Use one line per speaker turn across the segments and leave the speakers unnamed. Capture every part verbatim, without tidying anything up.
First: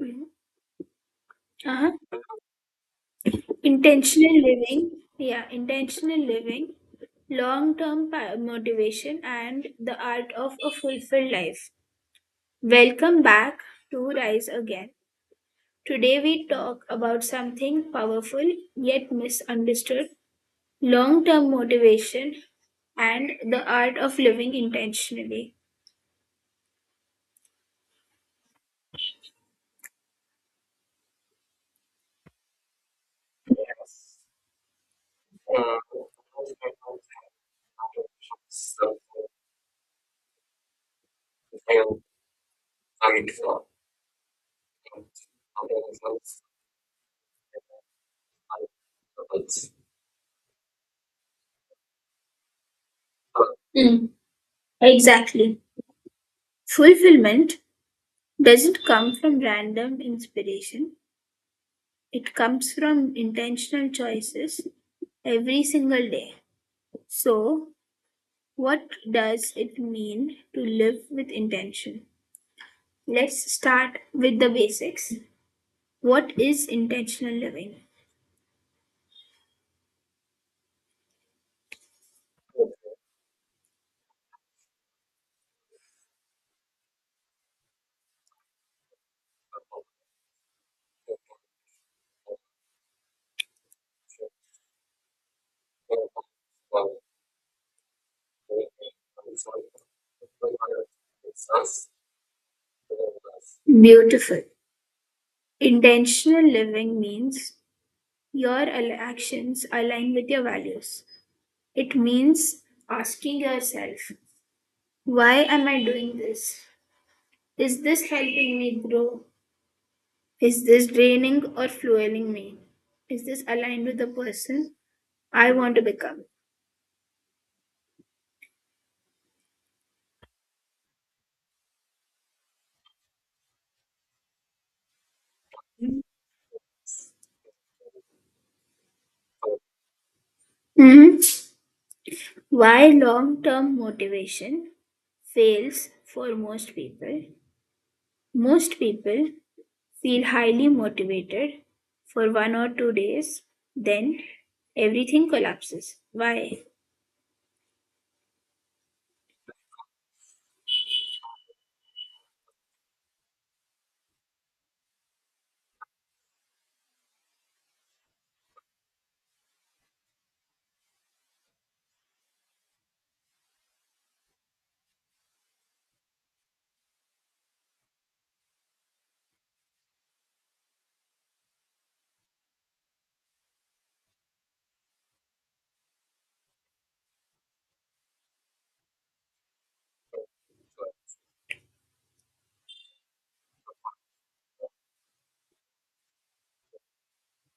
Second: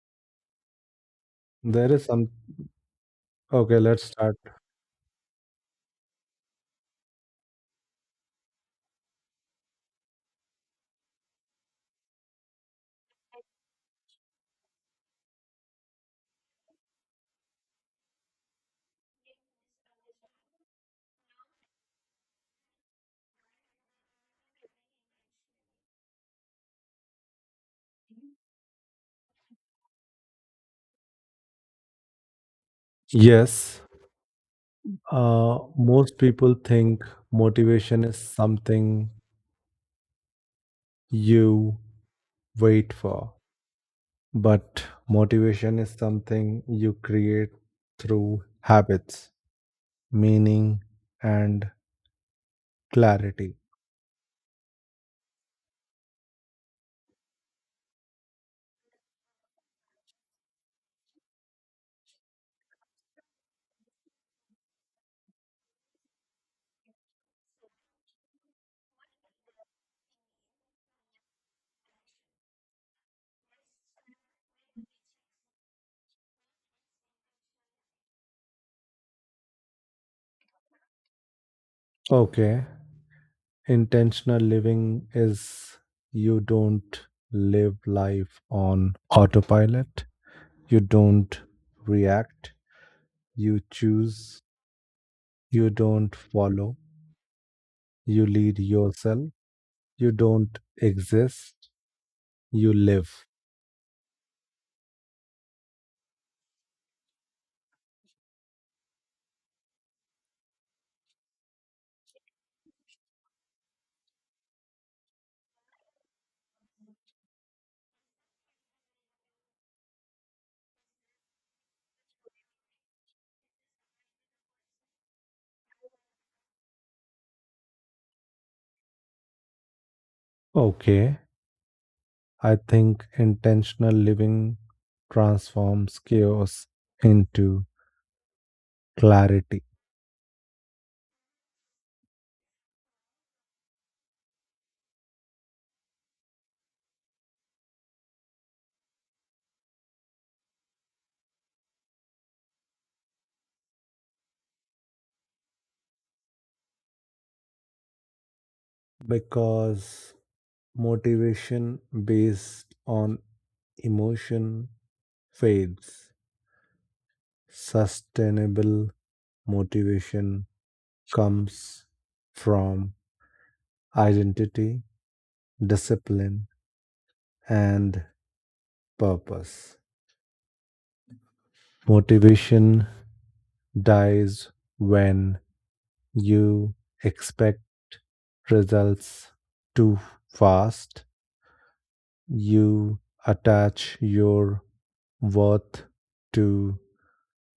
uh Uh-huh.
There is some. Okay, let's start.
Intentional living, yeah, intentional living, long term motivation, and the art of a fulfilled life. Welcome back to Rise Again. Today, we talk about something powerful yet misunderstood, long term motivation and the art of living intentionally.
Yes, uh, most people think motivation is something you wait for, but motivation is something you create through habits, meaning, and clarity.
Mm, exactly. Fulfillment doesn't come from random inspiration, it comes from intentional choices every single day. So, what does it mean to live with intention? Let's start with the basics. What is intentional living?
Okay, intentional living is you don't live life on autopilot, you don't react, you choose, you don't follow. You lead yourself. You don't exist. You live.
Beautiful. Intentional living means your al- actions align with your values. It means asking yourself, why am I doing this? Is this helping me grow? Is this draining or fueling me? Is this aligned with the person I want to become?
Okay. I think intentional living transforms chaos into clarity
Mhm. Why long term motivation fails for most people? Most people feel highly motivated for one or two days, then everything collapses. Why?
because motivation based on emotion fades. Sustainable motivation comes from identity, discipline, and purpose. Motivation dies when you expect results too fast. You attach your worth to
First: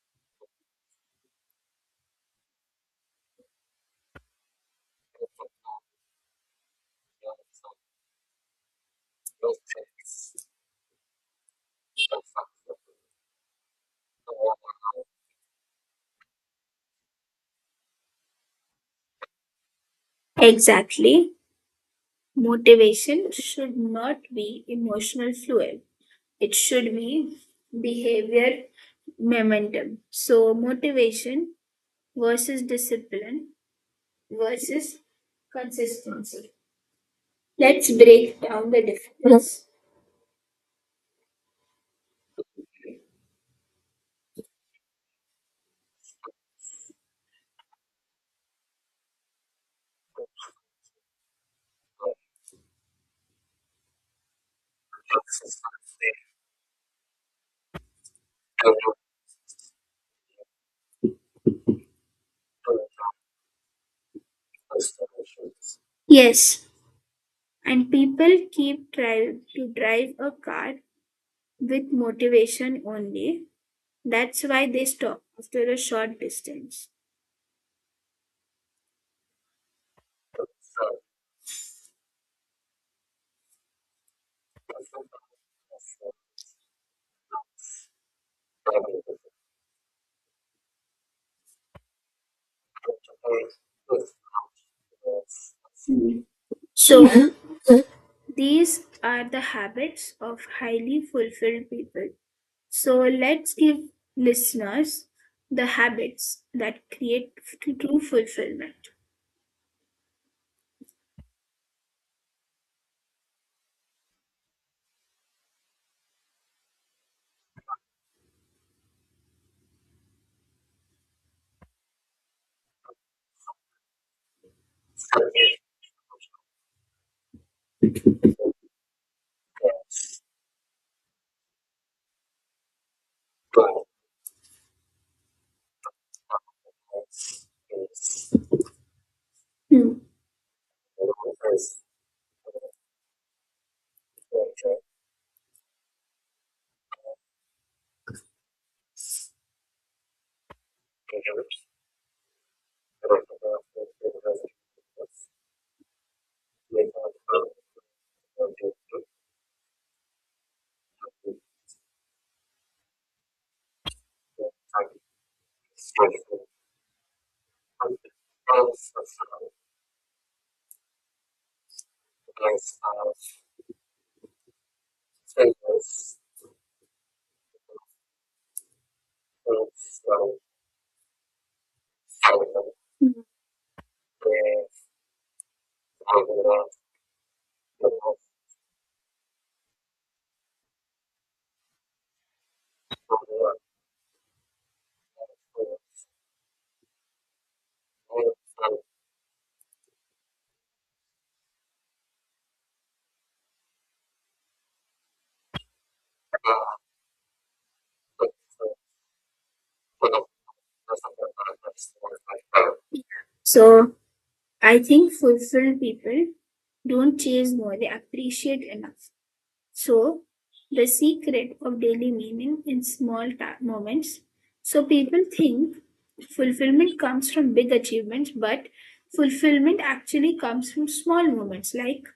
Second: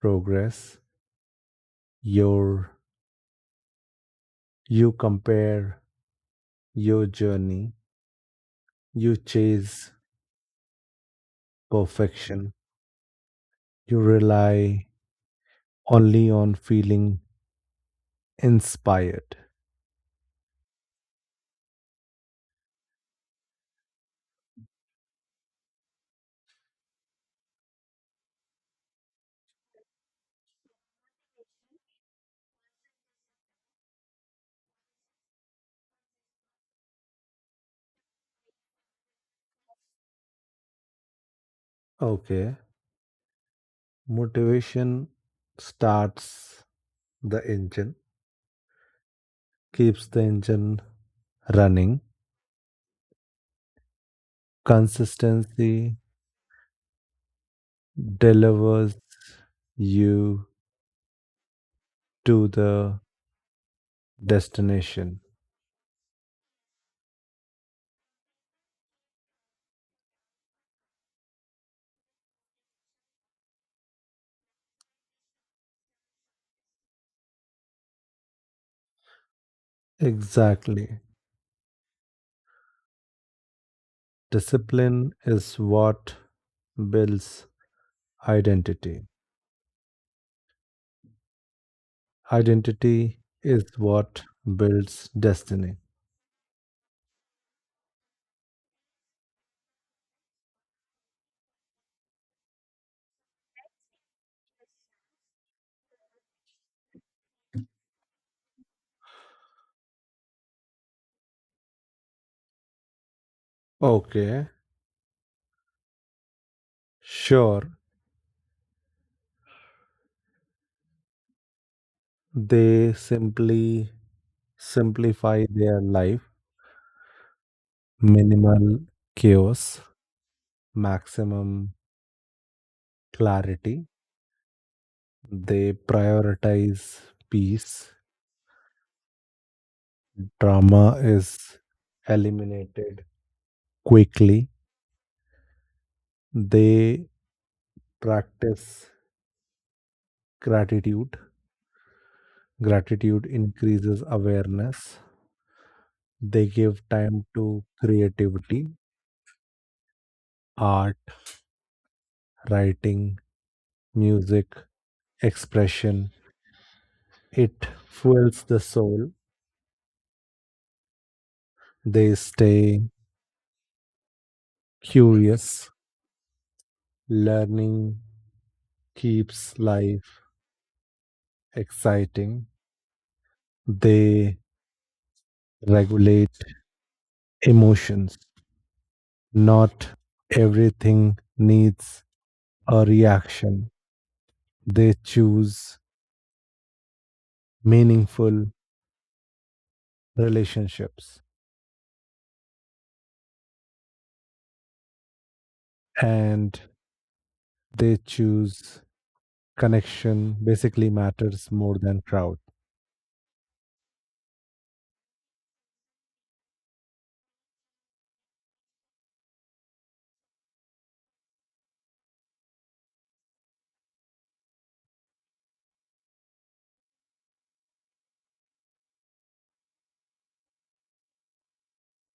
progress. Your you compare your journey. You chase perfection. You rely only on feeling inspired.
Exactly. Motivation should not be emotional fuel. It should be behavior momentum. So, motivation versus discipline versus consistency. Let's break down the difference.
Okay. Motivation starts the engine, keeps the engine running. Consistency delivers you to the destination.
Yes, and people keep trying to drive a car with motivation only. That's why they stop after a short distance.
Exactly. Discipline is what builds identity. Identity is what builds destiny.
So, mhm, these are the habits of highly fulfilled people. So let's give listeners the habits that create f- true fulfillment.
Okay, sure. They simply simplify their life. Minimal chaos, maximum clarity. They prioritize peace,
Hmm.
trauma is eliminated quickly. They practice gratitude. Gratitude increases awareness. They give time to creativity, art, writing, music, expression. It fuels the soul. They stay curious. Learning keeps life exciting. They regulate emotions. Not everything needs a reaction. They choose meaningful relationships, and they choose connection basically matters more than crowd.
So I think fulfilled people don't chase more, they appreciate enough. So the secret of daily meaning in small ta- moments. So people think fulfillment comes from big achievements, but fulfillment actually comes from small moments like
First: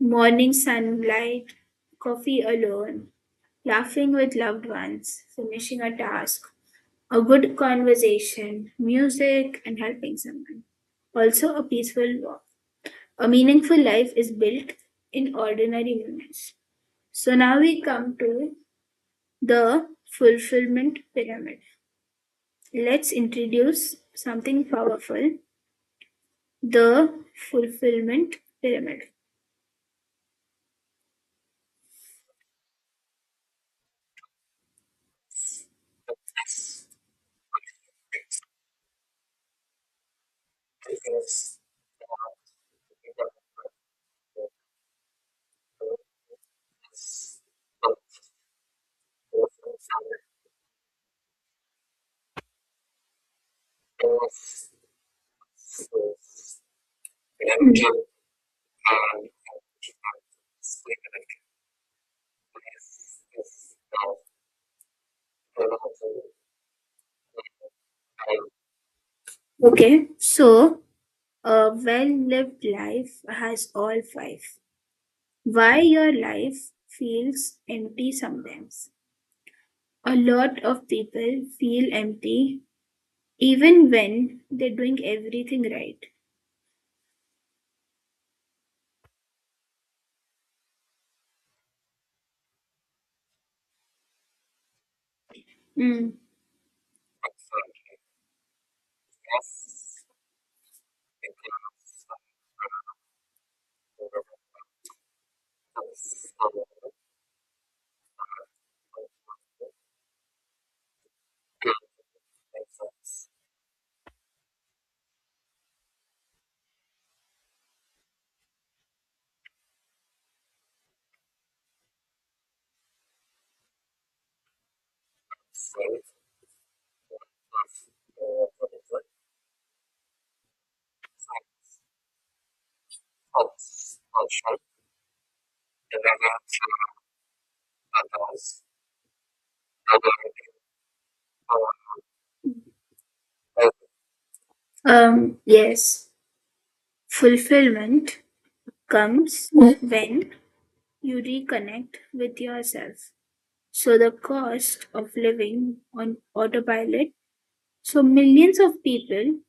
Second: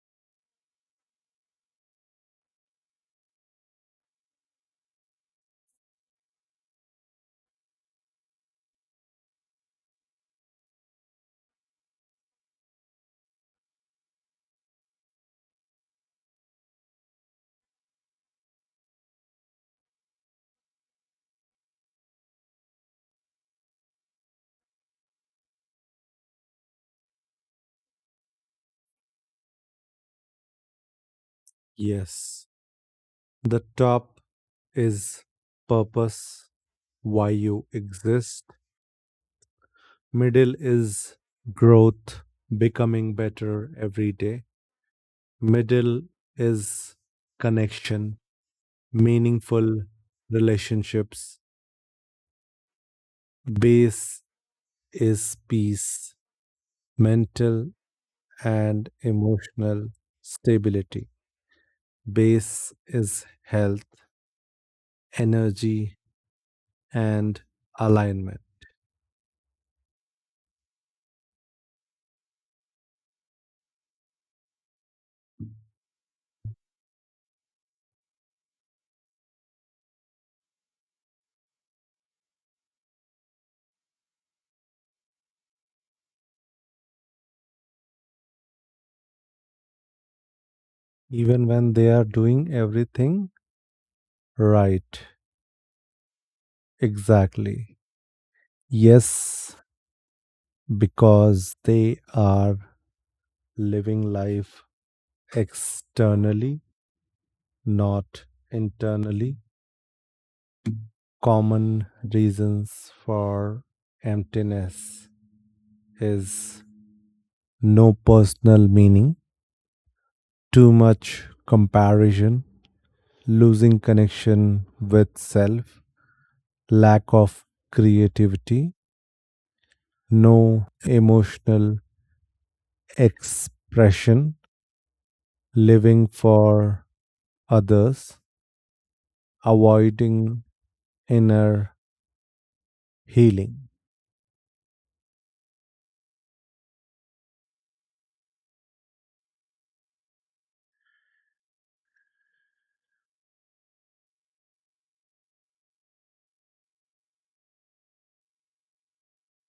morning sunlight, coffee alone, laughing with loved ones, finishing a task, a good conversation, music, and helping someone. Also, a peaceful walk. A meaningful life is built in ordinary moments. So, now we come to the fulfillment pyramid. Let's introduce something powerful, the fulfillment pyramid.
Yes. The top is purpose, why you exist. Middle is growth, becoming better every day. Middle is connection, meaningful relationships. Base is peace, mental and emotional stability. Base is health, energy, and alignment.
Okay, so a well lived life has all five. Why your life feels empty sometimes. A lot of people feel empty even when they're doing everything right.
Even when they are doing everything right.
Mm.
Exactly. Yes, because they are living life externally, not internally. Common reasons for emptiness is no personal meaning, too much comparison, losing connection with self, lack of creativity, no emotional expression, living for others, avoiding inner healing.
Um, yes, fulfillment comes when you reconnect with yourself. So, the cost of living on autopilot. So, millions of people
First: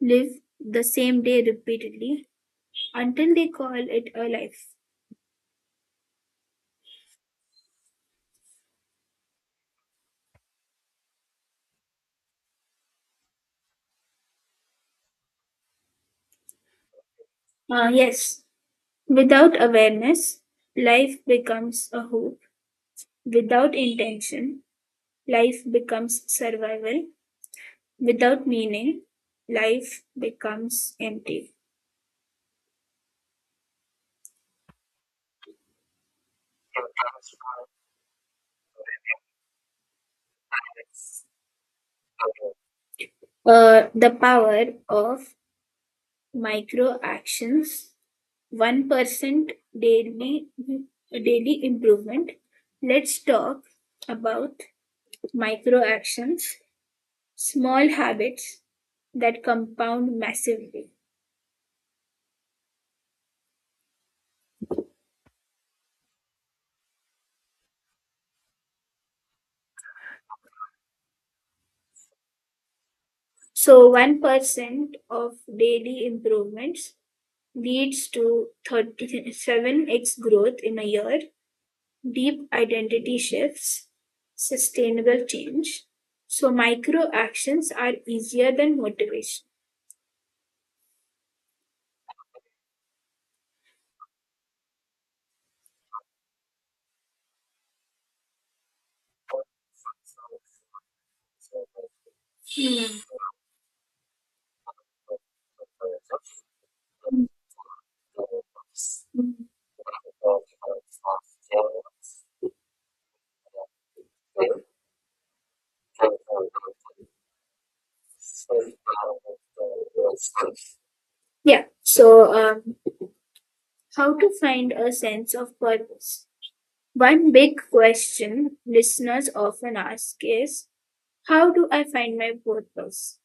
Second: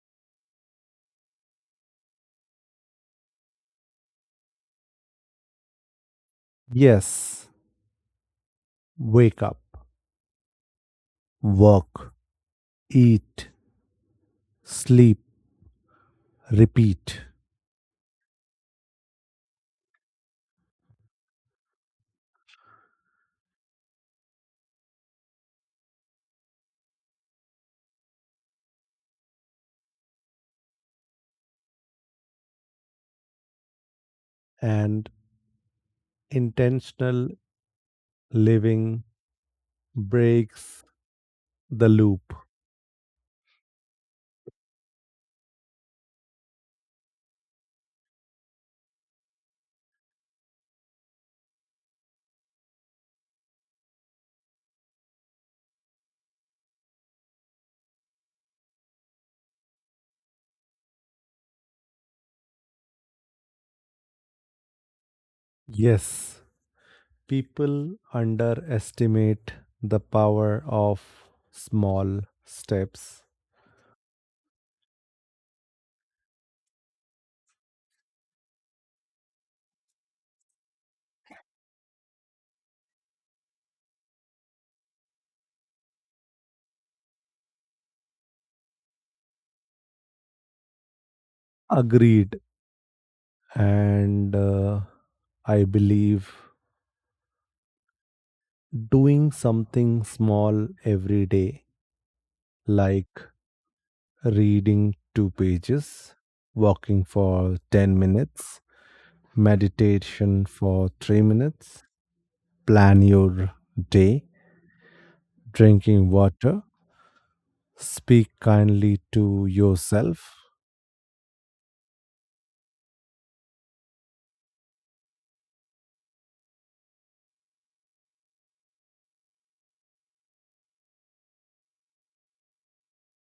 live the same day repeatedly until they call it a life.
Yes, wake up, work, eat, sleep, repeat,
Uh, yes, without awareness, life becomes a hoop. Without intention, life becomes survival. Without meaning, life becomes empty.
and intentional living breaks the loop.
Uh, the power of micro actions, one percent daily, daily improvement. Let's talk about micro actions, small habits that compound massively.
Yes, people underestimate the power of small steps.
So one percent of daily improvements leads to thirty-seven x growth in a year, deep identity shifts, sustainable change. So micro actions are easier than motivation.
Agreed. And uh, I believe doing something small every day, like reading two pages, walking for ten minutes, meditation for three minutes, plan your day, drinking water, speak kindly to yourself.
Yeah. So, um, how to find a sense of purpose? One big question listeners often ask is, how do I find my purpose?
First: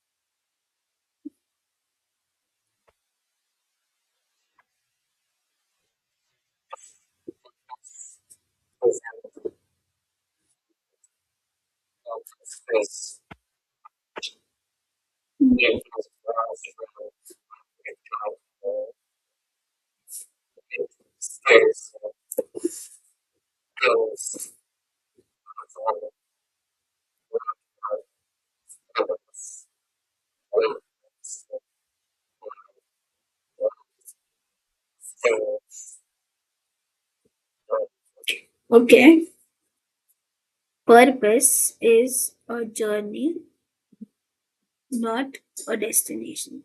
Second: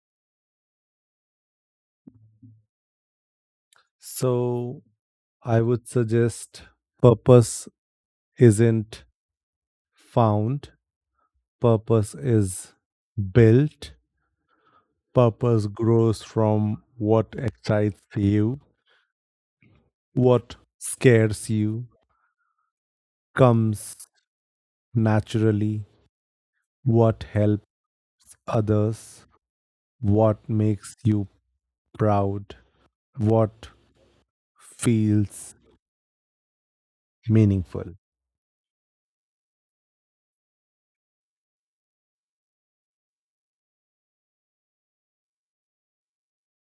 So, I would suggest purpose isn't found, purpose is built. Purpose
Yes.
grows from what excites you, what scares you, comes naturally, what helps others, what makes you proud, what feels meaningful.
Okay. Purpose is a journey, not a destination.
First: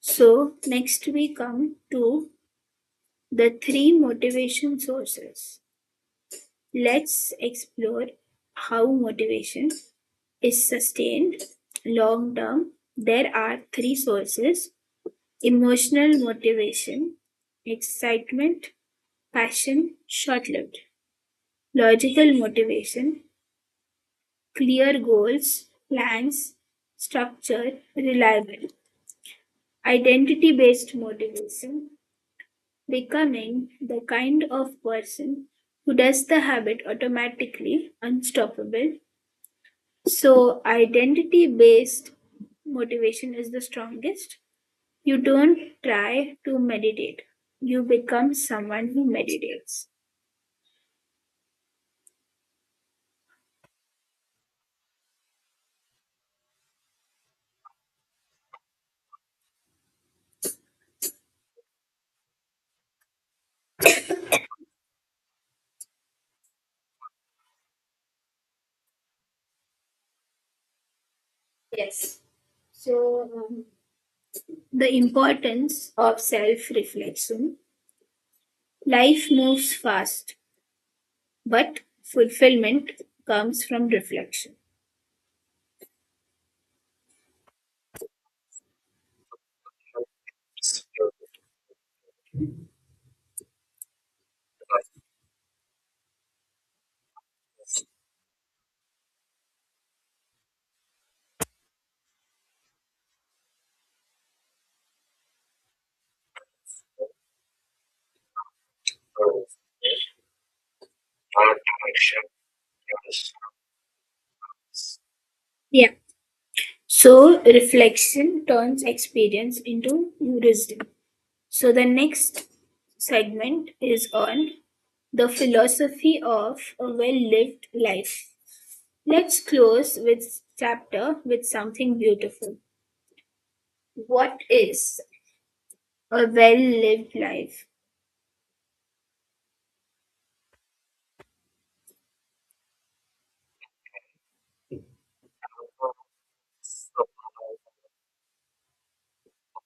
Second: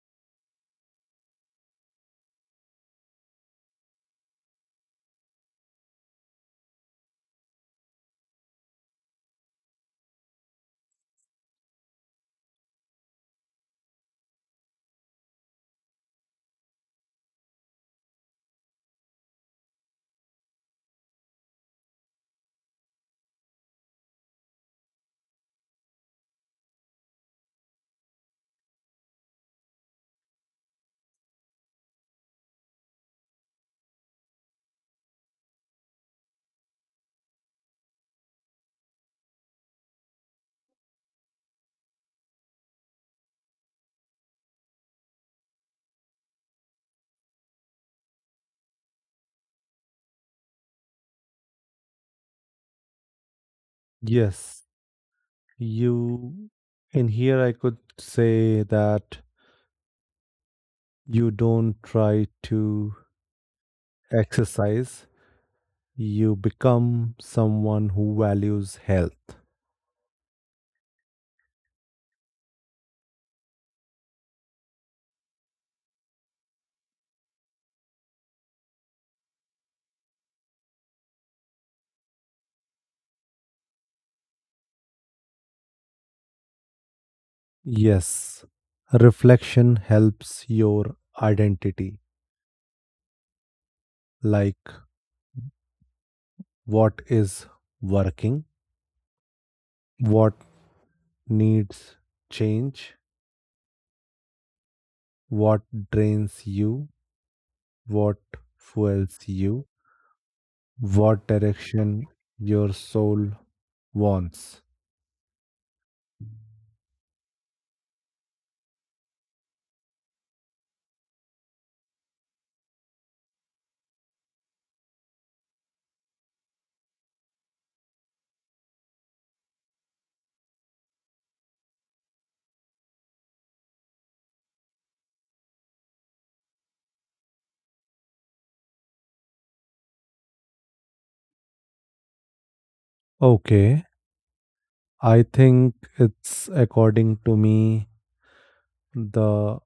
So, next we come to the three motivation sources. Let's explore how motivation is sustained long term. There are three sources: emotional motivation, excitement, passion, short lived; logical motivation, clear goals, plans, structure, reliable; identity based motivation, becoming the kind of person who does the habit automatically, unstoppable. So, identity based motivation is the strongest. You don't try to meditate, you become someone who meditates.
Yes, you in here I could say that you don't try to exercise, you become someone who values health.
Yes. So, um, the importance of self reflection. Life moves fast, but fulfillment comes from reflection.
Yes, reflection helps your identity, like what is working, what needs change, what drains you, what fuels you, what direction your soul wants.
Yeah. So reflection turns experience into wisdom. So the next segment is on the philosophy of a well-lived life. Let's close with chapter with something beautiful. What is a well-lived life?
Okay, I think it's according to me the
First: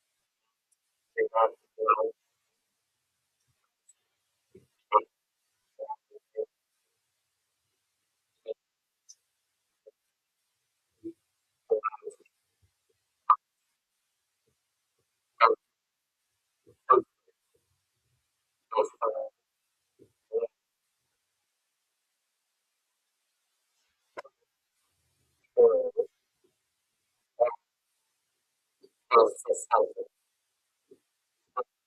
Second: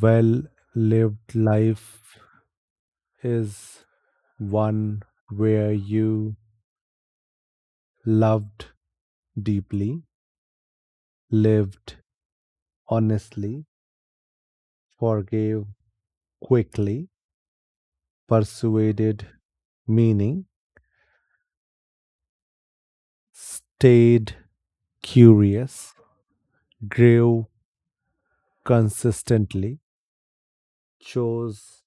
well lived life is one where you loved deeply, lived honestly, forgave quickly, persuaded meaning, stayed curious, grew consistently, chose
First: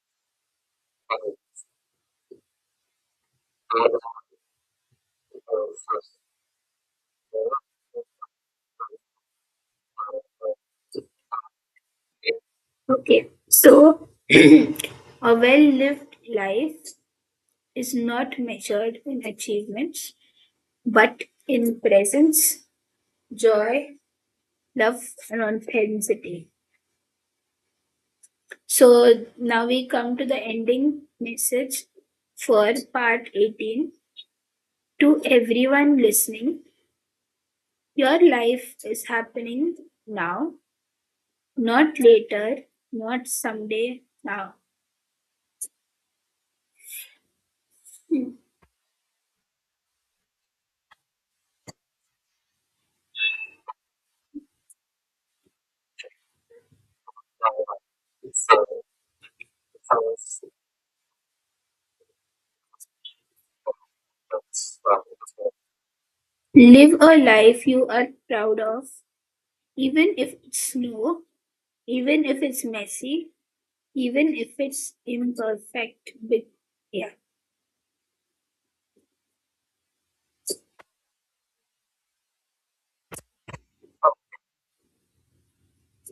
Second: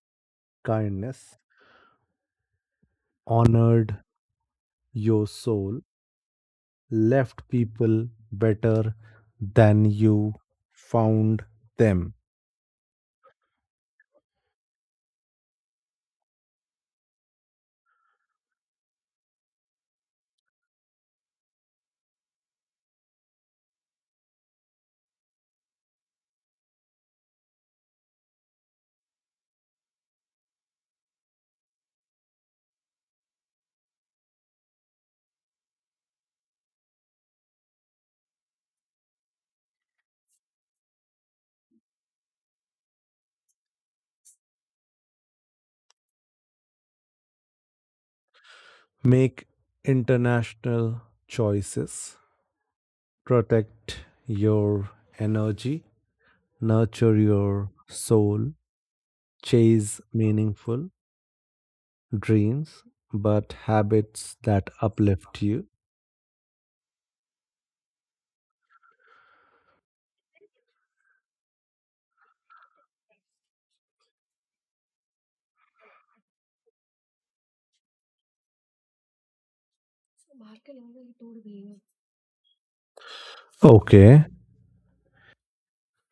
kindness, honored your soul, left people better than you found them.
Okay, so a well-lived life is not measured in achievements, but in presence, joy, love, and authenticity. So now we come to the ending message for part eighteen. To everyone listening, your life is happening now, not later, not someday, now.
Make international choices. Protect your energy. Nurture your soul. Chase meaningful dreams, but habits that uplift you.
Live a life you are proud of, even if it's slow, even if it's messy, even if it's imperfect. With yeah.
Okay,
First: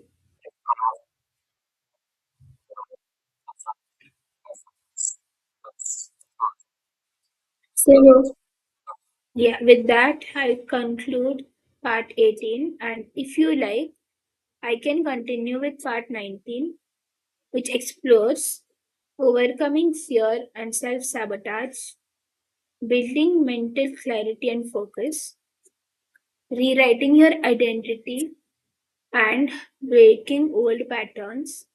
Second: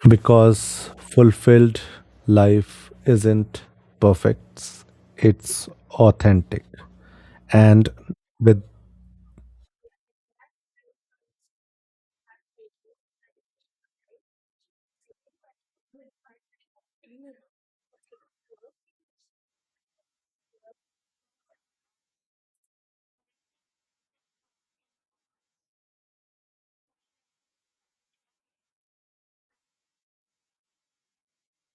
because fulfilled life isn't perfect, it's authentic. And
So,
with
yeah, with that, I conclude part eighteen. And if you like, I can continue with part nineteen, which explores overcoming fear and self sabotage, building mental clarity and focus, rewriting your identity, and breaking old patterns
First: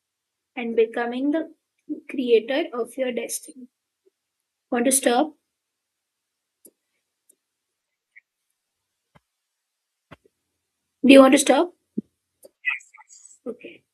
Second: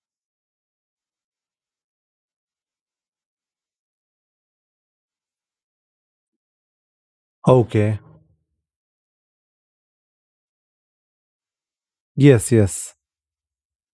and becoming the creator of your destiny. Want to stop?
okay,
Do you want to stop?
yes, yes.
Okay.